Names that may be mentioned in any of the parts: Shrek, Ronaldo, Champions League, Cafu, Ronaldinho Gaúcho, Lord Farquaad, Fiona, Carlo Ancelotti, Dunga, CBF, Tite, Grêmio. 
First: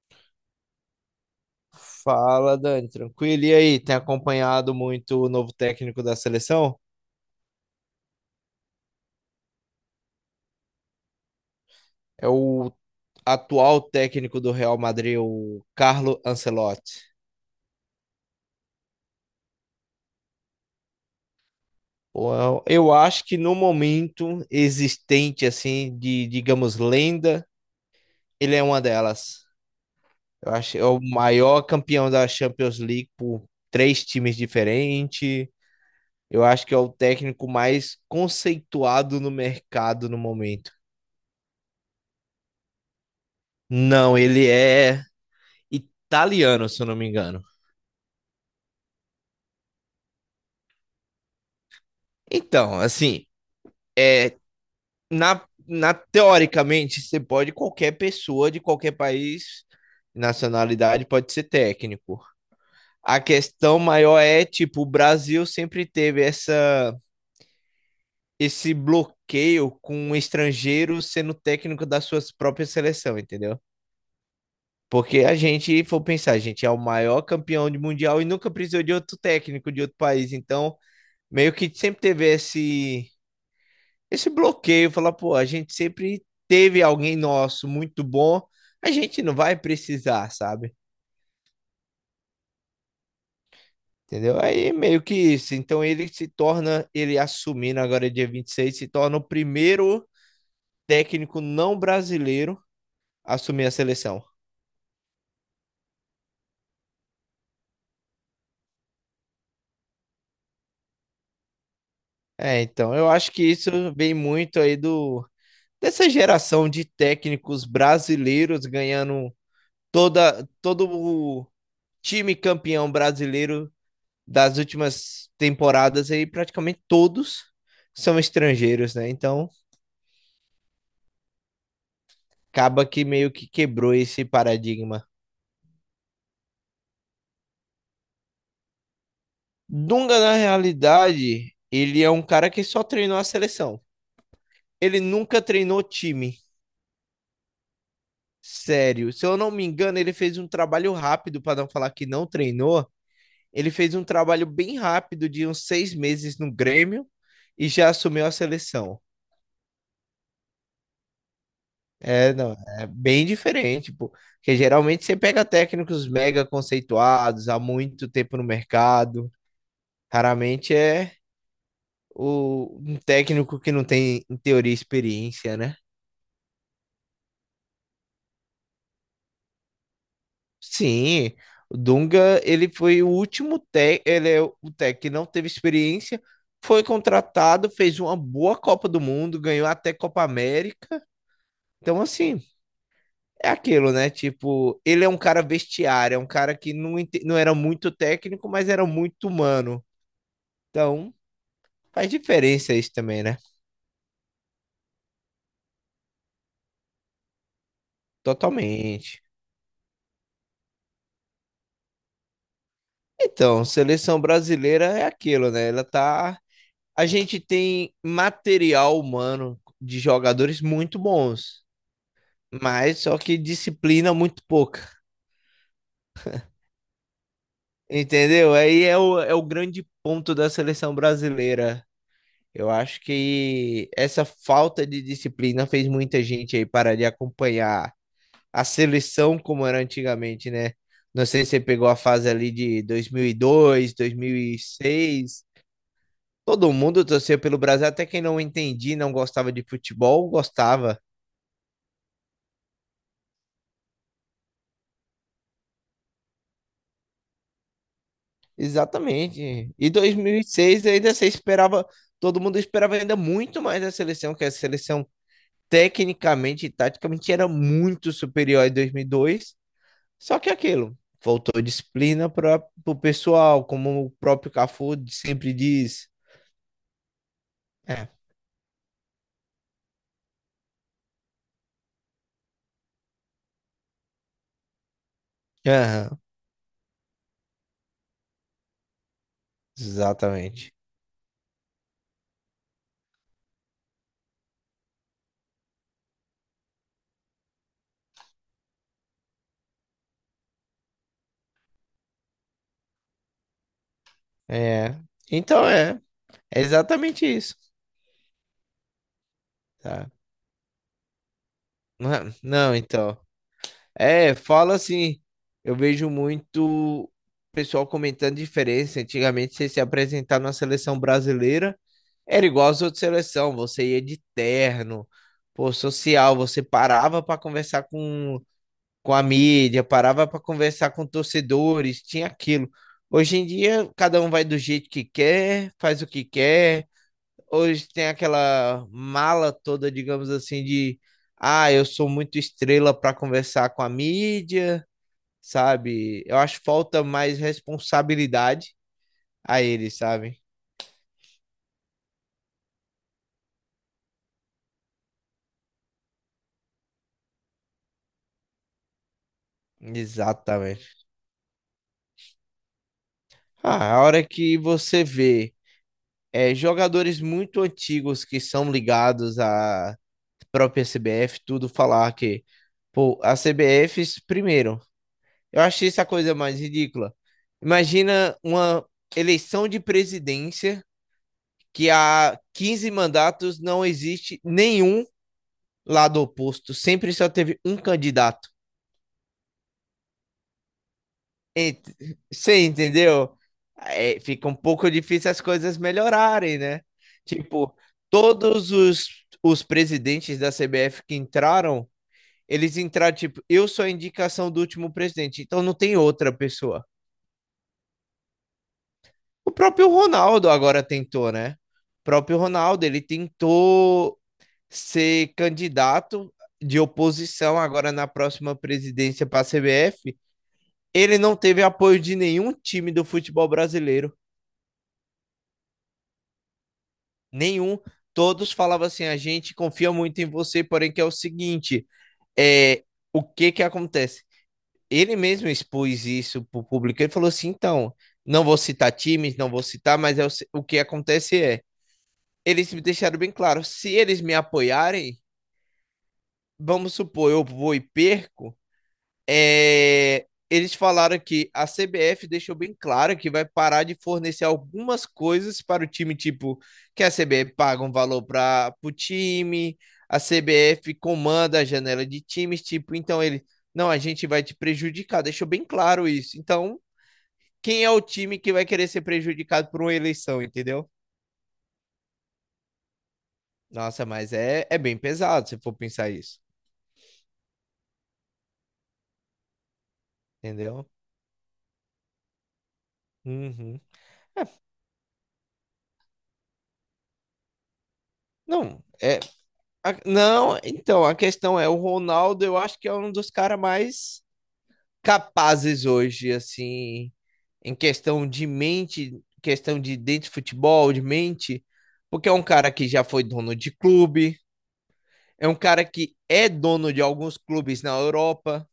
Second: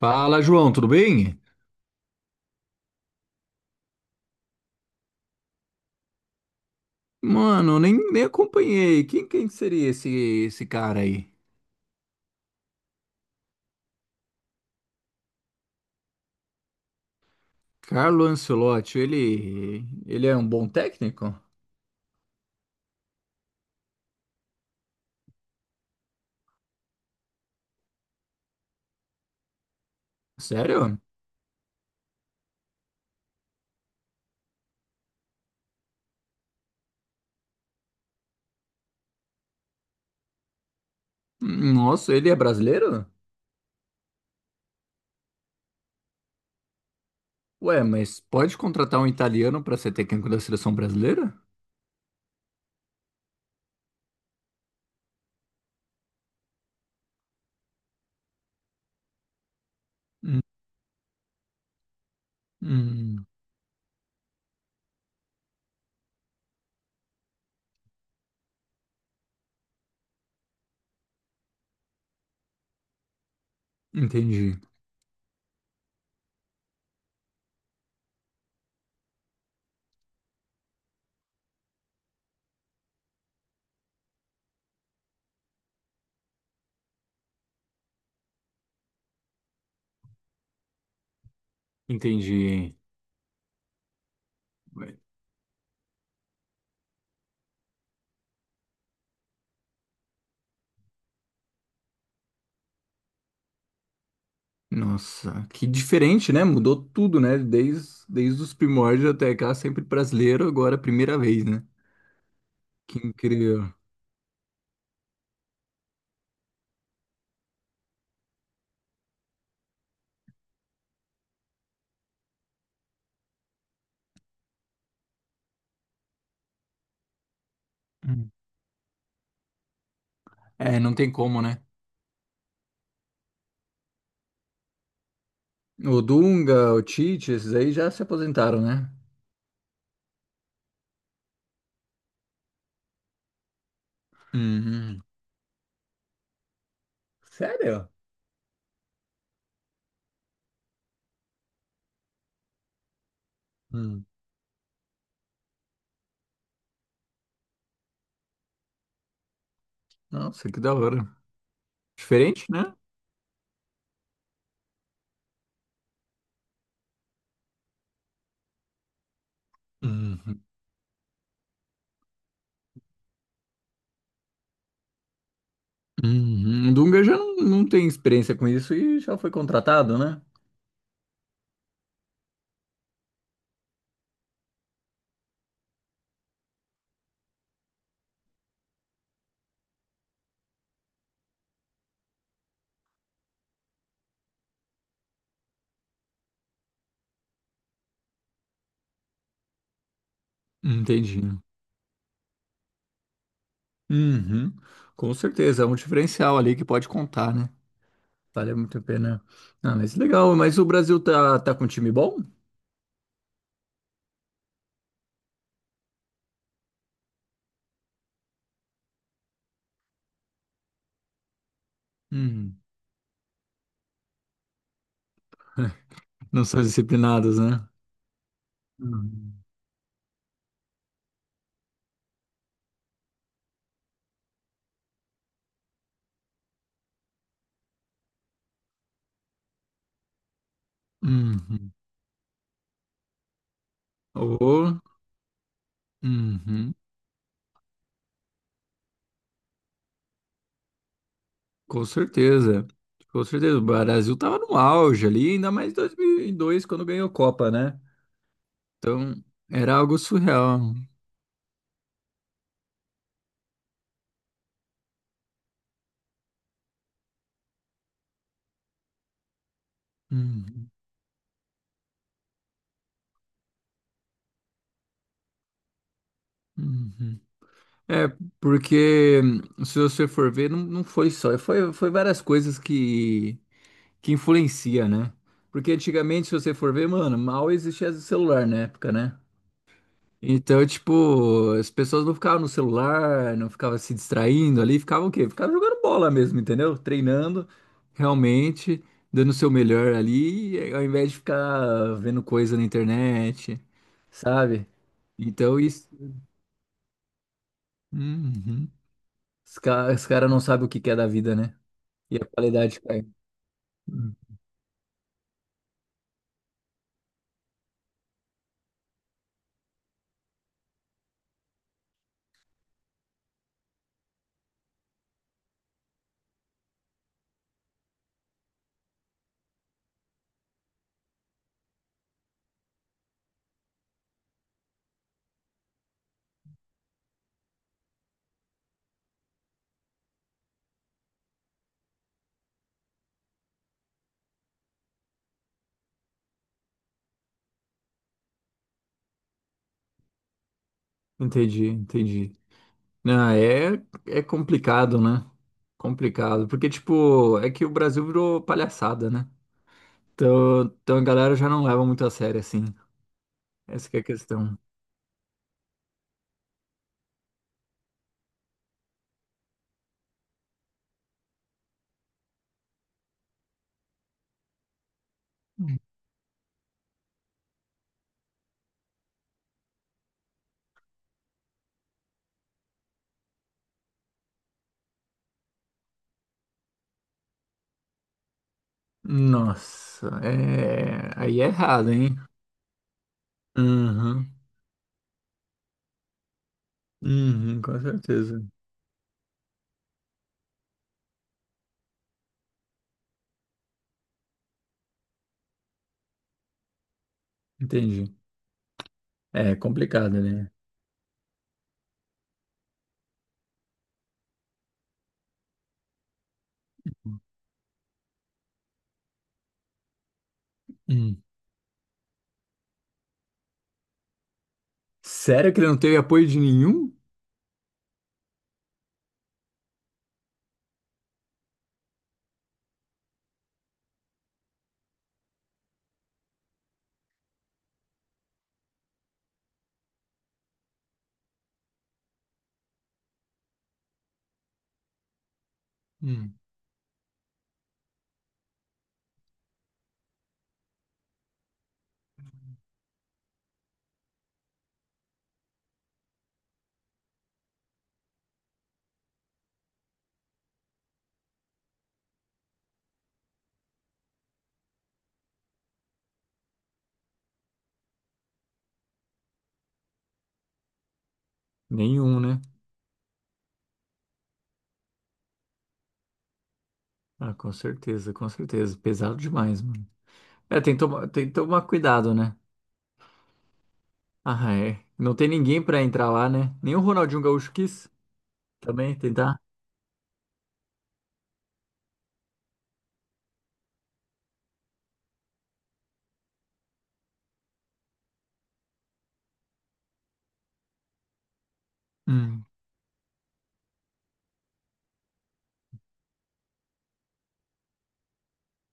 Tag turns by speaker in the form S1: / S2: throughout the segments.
S1: Fala, João, tudo bem?
S2: Fala, Dani, tranquilo? E aí, tem acompanhado muito o novo técnico da seleção?
S1: Mano, nem acompanhei. Quem seria esse cara aí?
S2: É o atual técnico do Real Madrid, o Carlo Ancelotti.
S1: Carlo Ancelotti, ele é um bom técnico?
S2: Bom, eu acho que no momento existente, assim, de, digamos, lenda, ele é uma delas. Eu acho que é
S1: Sério?
S2: o maior campeão da Champions League por três times diferentes. Eu acho que é o técnico mais conceituado no mercado no momento.
S1: Nossa, ele é brasileiro?
S2: Não, ele é italiano, se eu não me engano.
S1: Ué, mas pode contratar um italiano para ser técnico da seleção brasileira?
S2: Então, assim, na teoricamente, você pode, qualquer pessoa de qualquer país,
S1: Hum,
S2: nacionalidade, pode ser técnico. A
S1: hum,
S2: questão maior é, tipo, o Brasil sempre teve esse bloqueio com o estrangeiro sendo técnico da sua própria seleção, entendeu?
S1: entendi,
S2: Porque a gente for pensar, a gente é o maior campeão de mundial e nunca precisou de outro técnico de outro país. Então, meio que sempre teve esse bloqueio, falar, pô, a gente sempre teve alguém nosso muito bom, a gente não vai precisar, sabe?
S1: entendi.
S2: Entendeu? Aí é
S1: Ué,
S2: meio que isso. Então ele se torna, ele assumindo agora dia 26 se torna o primeiro técnico não brasileiro a assumir a seleção.
S1: nossa, que diferente, né? Mudou tudo, né? Desde os primórdios até cá, sempre brasileiro, agora é a primeira vez, né?
S2: É, então
S1: Que
S2: eu acho que isso
S1: incrível.
S2: vem muito aí do dessa geração de técnicos brasileiros ganhando toda todo o time campeão brasileiro das últimas temporadas aí, praticamente todos são estrangeiros, né? Então,
S1: É, não tem como, né?
S2: acaba que meio que quebrou esse paradigma.
S1: O Dunga, o Tite, esses aí já se aposentaram, né?
S2: Dunga, na realidade, ele é um cara que só treinou a seleção.
S1: Uhum.
S2: Ele nunca treinou time
S1: Sério?
S2: sério. Se eu não me engano, ele fez um trabalho rápido, para não falar que não treinou. Ele fez um
S1: Uhum.
S2: trabalho bem rápido de uns 6 meses no Grêmio e já assumiu a seleção.
S1: Nossa, que da hora.
S2: É,
S1: Diferente,
S2: não,
S1: né?
S2: é bem diferente, pô. Porque geralmente você pega técnicos mega conceituados há muito tempo no mercado.
S1: Uhum.
S2: Raramente é um técnico que não tem, em teoria, experiência, né?
S1: Uhum. O Dunga já não tem experiência com isso e já foi contratado, né?
S2: Sim, o Dunga, ele foi o último técnico, ele é o técnico que não teve experiência, foi contratado, fez uma boa Copa do Mundo, ganhou até Copa América. Então, assim, é aquilo, né? Tipo, ele é um cara vestiário, é um cara que não, não era muito técnico, mas era muito humano. Então,
S1: Entendi.
S2: faz diferença isso também, né?
S1: Uhum. Com certeza, é um diferencial ali que pode contar, né? Vale muito a
S2: Totalmente.
S1: pena. Ah, mas legal, mas o Brasil tá com um time bom?
S2: Então, seleção brasileira é aquilo, né? Ela tá. A gente tem material humano de jogadores muito bons,
S1: Uhum.
S2: mas só que disciplina muito pouca.
S1: Não são disciplinados, né?
S2: Entendeu? Aí é o, é
S1: Uhum.
S2: o grande ponto da seleção brasileira. Eu acho que essa falta de disciplina fez muita gente aí parar de acompanhar a seleção como era antigamente, né? Não sei se você
S1: Uhum.
S2: pegou a fase ali de 2002,
S1: Ô,
S2: 2006. Todo
S1: uhum.
S2: mundo torcia pelo Brasil, até quem não entendia, não gostava de futebol, gostava.
S1: Com certeza, com certeza. O Brasil tava no auge ali, ainda mais em 2002, quando ganhou a Copa, né? Então,
S2: Exatamente.
S1: era
S2: E
S1: algo surreal.
S2: 2006 ainda você esperava, todo mundo esperava ainda muito mais a seleção, que a seleção tecnicamente e taticamente era muito superior em 2002. Só que é
S1: Uhum,
S2: aquilo, faltou disciplina para o pessoal, como o próprio Cafu sempre diz.
S1: uhum. É,
S2: É,
S1: porque se você for ver, não foi só, foi várias coisas que influencia, né? Porque
S2: aham,
S1: antigamente, se você for ver, mano, mal existia celular na época, né? Então,
S2: exatamente.
S1: tipo, as pessoas não ficavam no celular, não ficavam se distraindo ali, ficavam o quê? Ficavam jogando bola mesmo, entendeu? Treinando, realmente, dando o seu melhor ali, ao invés de ficar vendo coisa na internet, sabe?
S2: É,
S1: Então,
S2: então
S1: isso.
S2: é exatamente isso,
S1: Uhum. Os
S2: tá?
S1: caras não sabem o que que é da vida, né?
S2: Não,
S1: E a
S2: é, não,
S1: qualidade cai.
S2: então,
S1: Hum,
S2: é, fala assim, eu vejo muito pessoal comentando diferença. Antigamente, você se apresentar na seleção brasileira era igual às outras seleções, você ia de terno, pô, social, você parava para conversar com a mídia, parava para conversar com torcedores, tinha aquilo. Hoje em dia, cada um vai do jeito que quer, faz o que quer. Hoje tem aquela mala toda, digamos assim, de ah, eu sou muito estrela para conversar com a mídia, sabe? Eu acho que falta mais responsabilidade a eles, sabe?
S1: Entendi, entendi. Não, é, é complicado, né? Complicado. Porque, tipo, é que o Brasil virou palhaçada, né? Então, então a
S2: Exatamente.
S1: galera já não leva muito a sério assim. Essa
S2: Ah,
S1: que é
S2: a
S1: a
S2: hora que
S1: questão.
S2: você vê é, jogadores muito antigos que são ligados à própria CBF, tudo falar que, pô, a CBF, primeiro, eu achei essa coisa mais ridícula. Imagina uma eleição de presidência que há 15 mandatos não existe nenhum lado oposto, sempre só teve um candidato.
S1: Nossa, é aí é errado,
S2: Ent-
S1: hein?
S2: Você entendeu? É,
S1: Uhum,
S2: fica um pouco difícil as coisas melhorarem, né?
S1: uhum,
S2: Tipo,
S1: com certeza.
S2: todos os presidentes da CBF que entraram, eles entraram, tipo, eu sou a indicação do último presidente, então não tem outra pessoa.
S1: Entendi.
S2: O
S1: É
S2: próprio
S1: complicado,
S2: Ronaldo
S1: né?
S2: agora tentou, né? O próprio Ronaldo, ele tentou ser candidato de oposição agora na próxima presidência para a CBF. Ele
S1: Hum.
S2: não teve apoio de nenhum time do futebol brasileiro.
S1: Sério que ele não teve apoio de nenhum?
S2: Nenhum. Todos falavam assim: a gente confia muito em você, porém que é o seguinte, é, o que que acontece? Ele mesmo expôs isso para o público. Ele falou assim: então, não vou citar times, não vou citar, mas é o que acontece é, eles me deixaram bem claro, se eles me apoiarem,
S1: Hum,
S2: vamos supor, eu vou e perco, é, eles falaram que a CBF deixou bem claro que vai parar de fornecer algumas coisas para o time, tipo, que a CBF paga um valor para o time, a CBF comanda a janela de times, tipo, então ele, não, a gente vai te prejudicar, deixou bem claro isso. Então, quem é o time que vai querer ser prejudicado por uma eleição, entendeu?
S1: Nenhum, né?
S2: Nossa, mas é bem pesado se for pensar isso,
S1: Ah, com certeza, com certeza. Pesado demais, mano. É,
S2: entendeu?
S1: tem que tomar cuidado, né?
S2: Uhum.
S1: Ah, é. Não tem ninguém pra entrar lá, né? Nem o Ronaldinho Gaúcho quis
S2: Não,
S1: também
S2: é.
S1: tentar.
S2: Não, então, a questão é, o Ronaldo, eu acho que é um dos caras mais capazes hoje, assim, em questão de mente, questão de dentro de futebol, de mente, porque é um
S1: Hum,
S2: cara que já foi dono de clube, é um cara que é dono de alguns clubes na Europa,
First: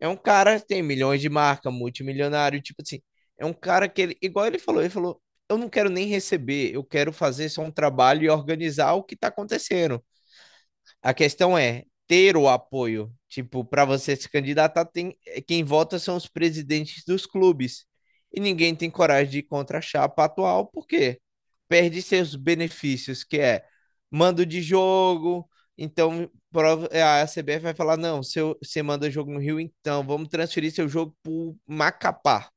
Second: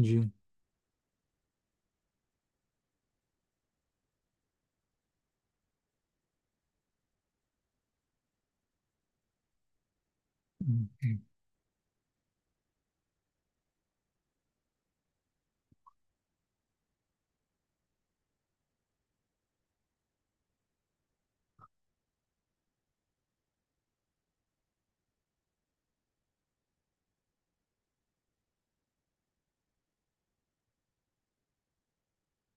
S2: é um cara que tem milhões de marca, multimilionário, tipo assim, é um cara que ele, igual ele falou, eu não quero nem receber, eu quero fazer só um trabalho e organizar o que tá acontecendo.
S1: Hum.
S2: A questão é ter o apoio. Tipo, para você se candidatar, tem, quem vota são os presidentes dos clubes. E ninguém tem coragem de ir contra a chapa atual, porque perde seus benefícios, que é mando de jogo. Então, a CBF vai falar: não, seu, você manda jogo no Rio, então vamos transferir seu jogo para Macapá.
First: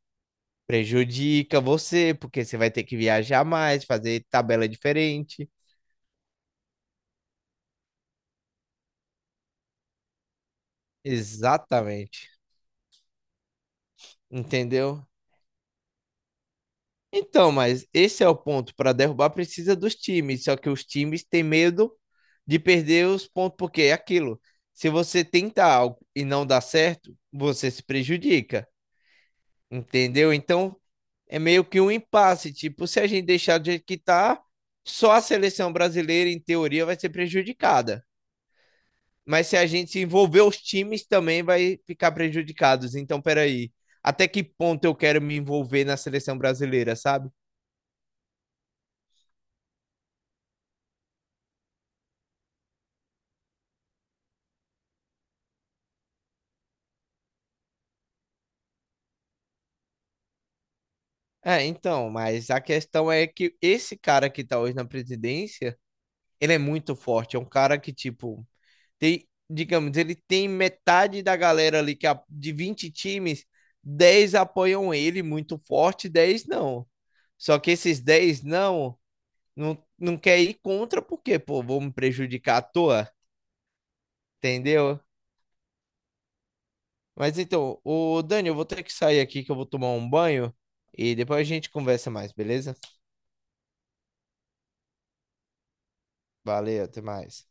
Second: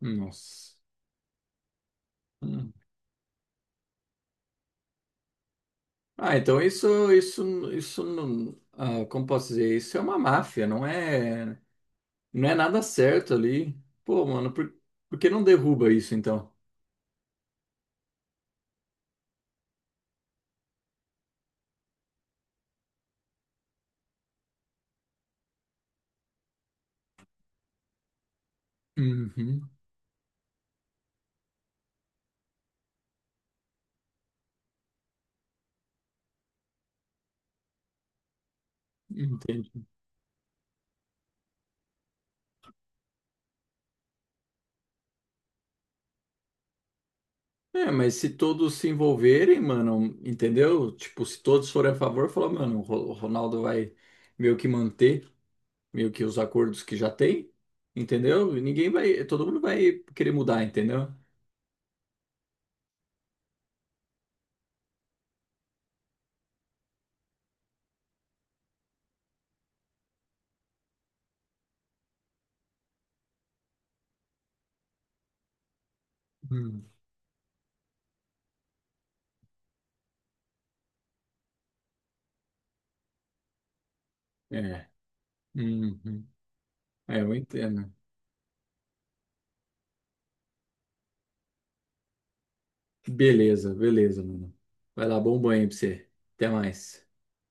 S1: Nossa.
S2: Prejudica você, porque você vai
S1: Hum.
S2: ter que viajar mais, fazer tabela diferente.
S1: Ah, então isso, ah, como posso dizer, isso é uma máfia, não é,
S2: Exatamente.
S1: não é nada certo ali. Pô, mano,
S2: Entendeu?
S1: por que não derruba isso então?
S2: Então, mas esse é o ponto. Para derrubar, precisa dos times. Só que os times têm medo de perder os pontos, porque é aquilo. Se você tenta algo e não dá certo, você se prejudica,
S1: Uhum,
S2: entendeu? Então, é meio que um impasse. Tipo, se a gente deixar do jeito que tá, só a seleção brasileira, em teoria, vai ser prejudicada. Mas se a
S1: entendi.
S2: gente envolver os times, também vai ficar prejudicados. Então, peraí. Até que ponto eu quero me envolver na seleção brasileira, sabe?
S1: É, mas se todos se envolverem, mano, entendeu? Tipo, se todos forem a favor, falar, mano, o Ronaldo vai meio que manter, meio que os acordos que já tem, entendeu? E ninguém vai, todo mundo vai querer mudar, entendeu?
S2: É, então, mas a questão é que esse cara que tá hoje na presidência, ele é muito forte. É um cara que, tipo, tem, digamos, ele tem metade da galera ali, que de 20 times, 10 apoiam ele muito forte, Dez
S1: Hum.
S2: não. Só que esses 10 não quer ir contra, porque, pô, vou me prejudicar à toa,
S1: É.
S2: entendeu?
S1: Uhum. É, eu
S2: Mas então,
S1: entendo.
S2: o Dani, eu vou ter que sair aqui que eu vou tomar um banho e depois a gente conversa mais, beleza?
S1: Beleza, beleza, mano. Vai lá, bom banho aí pra você. Até
S2: Valeu, até
S1: mais.
S2: mais.